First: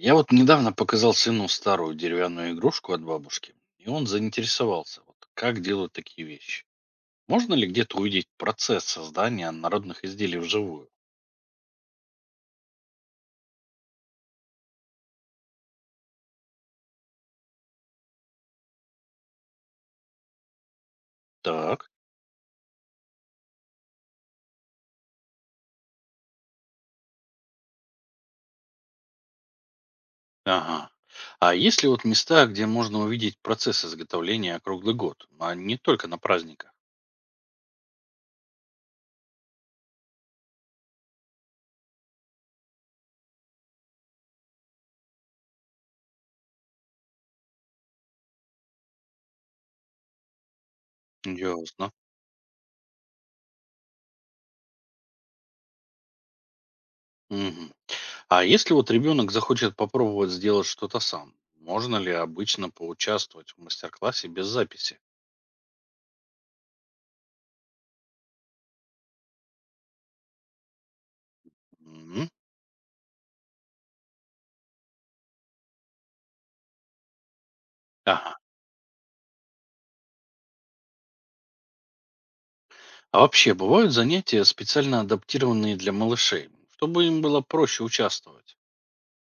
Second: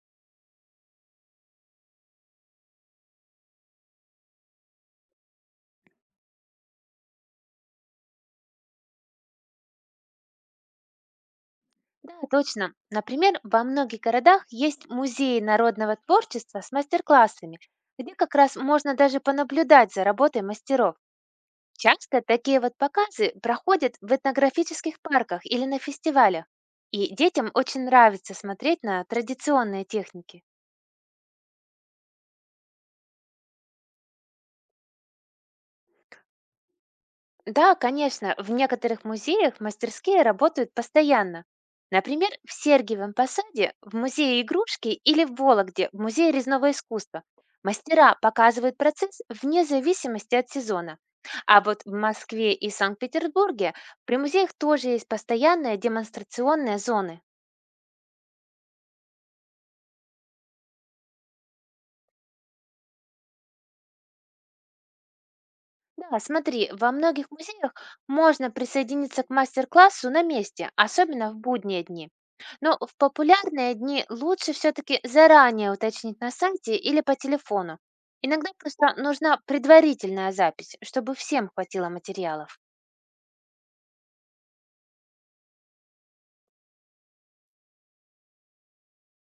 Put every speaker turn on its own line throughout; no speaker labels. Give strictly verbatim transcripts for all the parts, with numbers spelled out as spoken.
Я вот недавно показал сыну старую деревянную игрушку от бабушки, и он заинтересовался, вот, как делают такие вещи. Можно ли где-то увидеть процесс создания народных изделий вживую?
Да, точно. Например, во многих городах есть музеи народного творчества с мастер-классами, где как раз можно даже понаблюдать за работой мастеров.
Так,
Часто такие вот показы проходят в этнографических парках или на фестивалях, и детям очень нравится смотреть на традиционные техники.
ага. А есть ли вот места, где можно увидеть процесс изготовления круглый год, а не только на праздниках?
Да, конечно, в некоторых музеях мастерские работают постоянно. Например, в Сергиевом Посаде, в музее игрушки или в Вологде, в музее резного искусства. Мастера показывают процесс вне зависимости от сезона. А вот
Ясно.
в Москве и Санкт-Петербурге при музеях тоже есть постоянные демонстрационные зоны.
Мгм. А если вот ребенок захочет попробовать сделать что-то сам, можно ли обычно поучаствовать в мастер-классе без записи?
Да, смотри, во многих музеях можно присоединиться к мастер-классу на месте, особенно в будние дни.
Мгм.
Но в популярные дни лучше все-таки заранее уточнить на сайте или по телефону.
Ага.
Иногда просто нужна предварительная запись, чтобы всем хватило материалов.
А вообще, бывают занятия, специально адаптированные для малышей, чтобы им было проще участвовать?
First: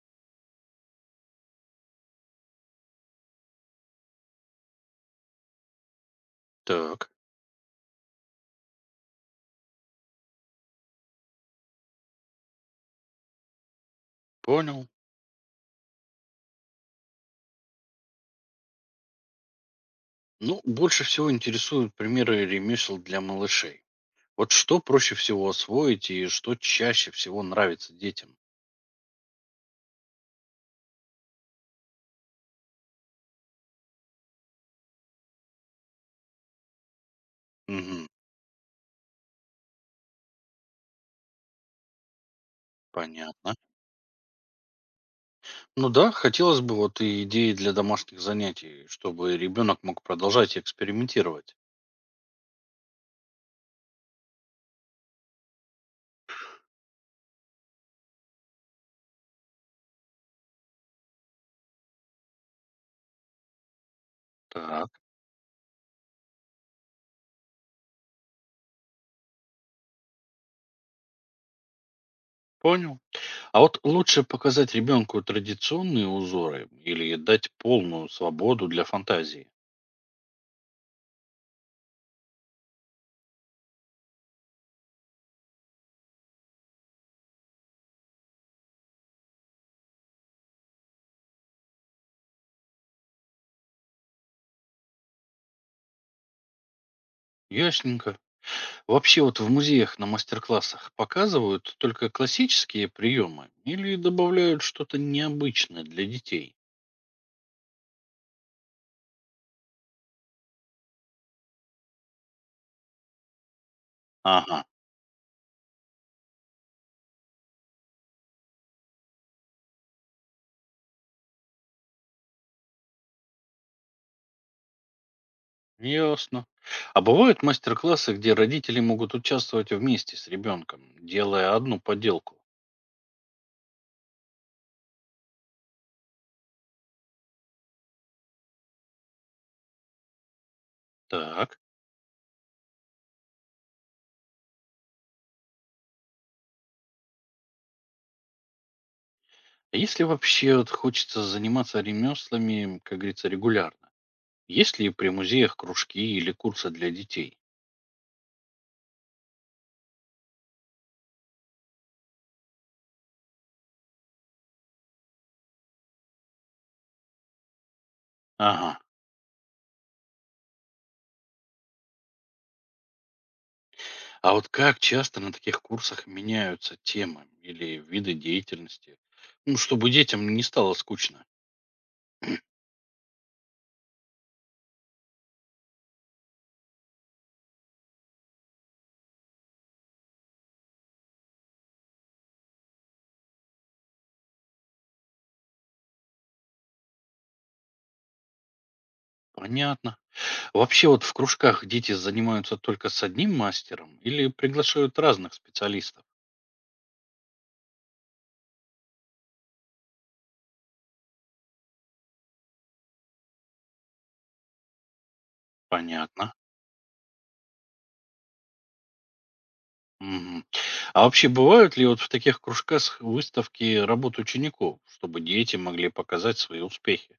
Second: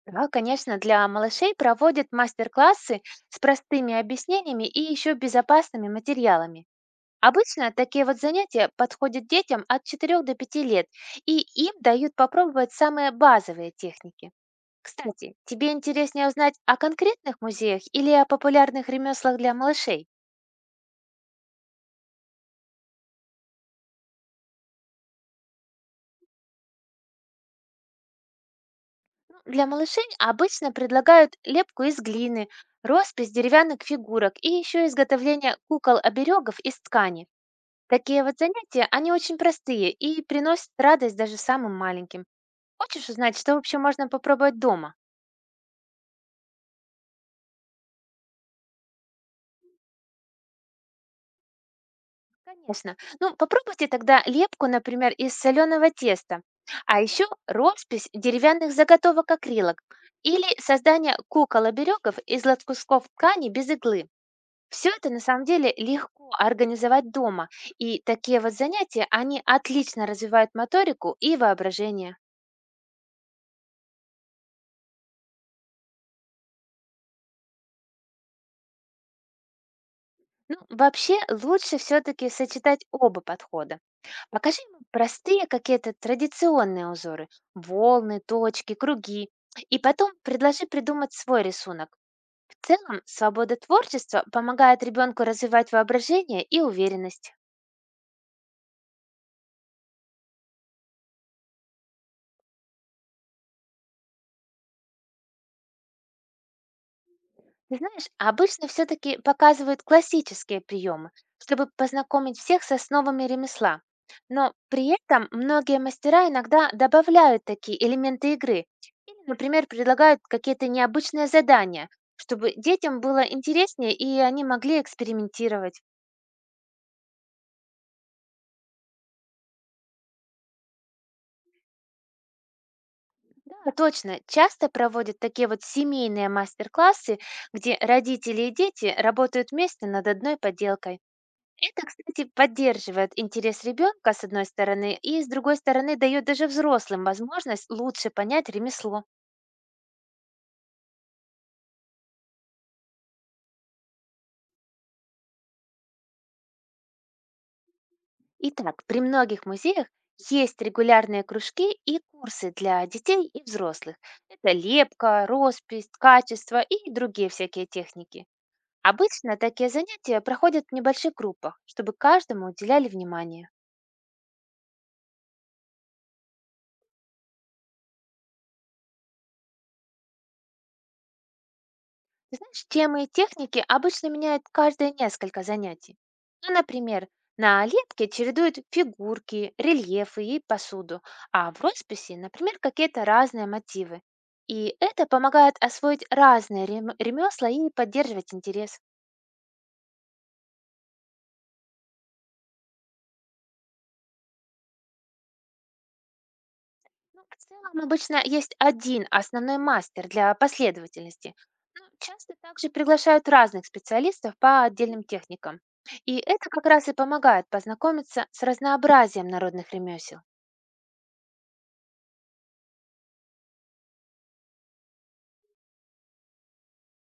Да, конечно, для малышей проводят мастер-классы с простыми объяснениями и еще безопасными материалами.
Так,
Обычно такие вот занятия подходят детям от четырёх до пяти лет, и им дают попробовать самые базовые техники.
понял.
Кстати, тебе интереснее узнать о конкретных музеях или о популярных ремеслах для малышей?
Ну, больше всего интересуют примеры ремесел для малышей. Вот что проще всего освоить и что чаще всего нравится детям?
Ну, для малышей обычно предлагают лепку из глины, роспись деревянных фигурок и еще изготовление кукол-оберегов из ткани.
Мгм,
Такие вот занятия, они очень простые и приносят радость даже самым маленьким. Хочешь узнать,
понятно.
что вообще можно попробовать дома?
Ну да, хотелось бы вот и идеи для домашних занятий, чтобы ребенок мог продолжать экспериментировать.
Конечно. Ну, попробуйте тогда лепку, например, из соленого теста, а еще роспись деревянных заготовок акрилок или создание кукол оберегов из лоткусков ткани без иглы. Все
Так,
это на самом деле легко организовать дома, и такие вот занятия, они отлично развивают моторику и воображение.
понял. А вот лучше показать ребенку традиционные узоры или дать полную свободу для фантазии?
Ну, вообще лучше все-таки сочетать оба подхода. Покажи ему простые какие-то традиционные узоры, волны, точки, круги, и потом предложи придумать свой рисунок. В целом, свобода творчества помогает ребенку развивать воображение и уверенность.
Ясненько. Вообще вот в музеях на мастер-классах показывают только классические приемы или добавляют что-то необычное для детей?
Ты знаешь, обычно все-таки показывают классические приемы, чтобы познакомить всех с основами ремесла. Но
Ага,
при этом многие мастера иногда добавляют такие элементы игры. Или, например, предлагают какие-то необычные задания, чтобы детям было интереснее и они могли экспериментировать.
ясно. А бывают мастер-классы, где родители могут участвовать вместе с ребенком, делая одну поделку?
Да, точно. Часто проводят такие вот семейные мастер-классы, где родители и дети работают вместе над одной поделкой.
Так.
Это, кстати, поддерживает интерес ребенка, с одной стороны, и, с другой стороны, дает даже взрослым возможность лучше понять ремесло.
А если вообще вот хочется заниматься ремеслами, как говорится, регулярно? Есть ли при музеях кружки или курсы для детей?
Итак, при многих музеях есть регулярные кружки и курсы для детей и взрослых. Это лепка, роспись, качество и другие всякие техники.
Ага.
Обычно такие занятия проходят в небольших группах, чтобы каждому уделяли внимание.
А вот как часто на таких курсах меняются темы или виды деятельности? Ну, чтобы детям не стало скучно.
Ты знаешь, темы и техники обычно меняют каждые несколько занятий. Ну, например, на лепке чередуют фигурки, рельефы и посуду, а в росписи, например, какие-то разные мотивы. И это помогает освоить разные рем- ремесла и поддерживать интерес.
Понятно. Вообще вот в кружках дети занимаются только с одним мастером или приглашают разных специалистов?
Ну, в целом обычно есть один основной мастер для последовательности. Но часто также приглашают разных специалистов по отдельным техникам. И
Понятно.
это как раз и помогает познакомиться с разнообразием народных ремесел.
Мгм. А вообще бывают ли вот в таких кружках выставки работ учеников, чтобы дети могли показать свои успехи?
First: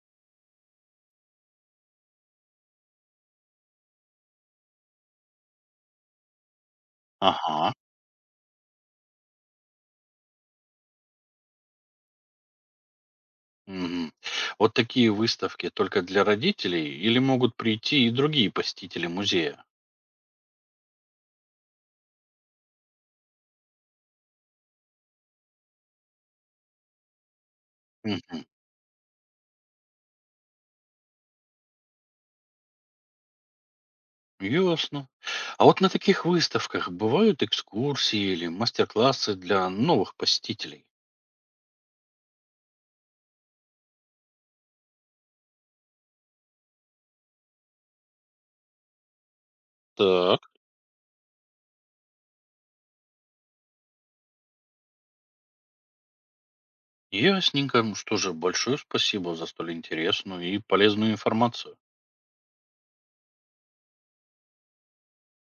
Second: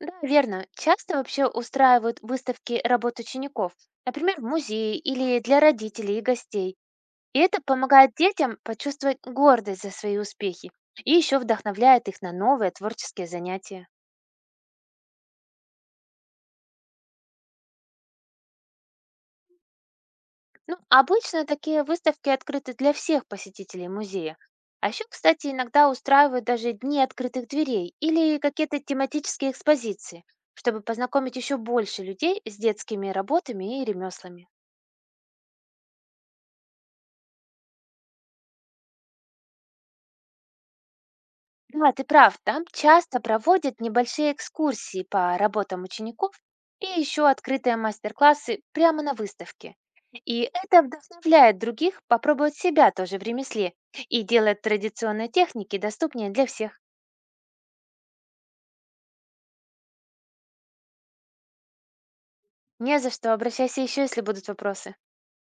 Да, верно. Часто вообще устраивают выставки работ учеников, например, в музее или для родителей и гостей. И это
Ага.
помогает детям почувствовать гордость за свои успехи и еще вдохновляет их на новые творческие занятия.
Мгм. Вот такие выставки только для родителей или могут прийти и другие посетители музея?
Ну, обычно такие выставки открыты для всех посетителей музея. А еще, кстати, иногда устраивают даже дни открытых дверей или
Мгм.
какие-то тематические экспозиции, чтобы познакомить еще больше людей с детскими работами и ремеслами.
Ясно. А вот на таких выставках бывают экскурсии или мастер-классы для новых посетителей?
Да, ты прав, там часто проводят небольшие экскурсии по работам учеников и еще открытые мастер-классы прямо на выставке.
Так.
И это вдохновляет других попробовать себя тоже в ремесле и делает традиционные техники доступнее для всех.
Ясненько. Ну что же, большое спасибо за столь интересную и полезную информацию.
Не за что, обращайся еще, если будут вопросы.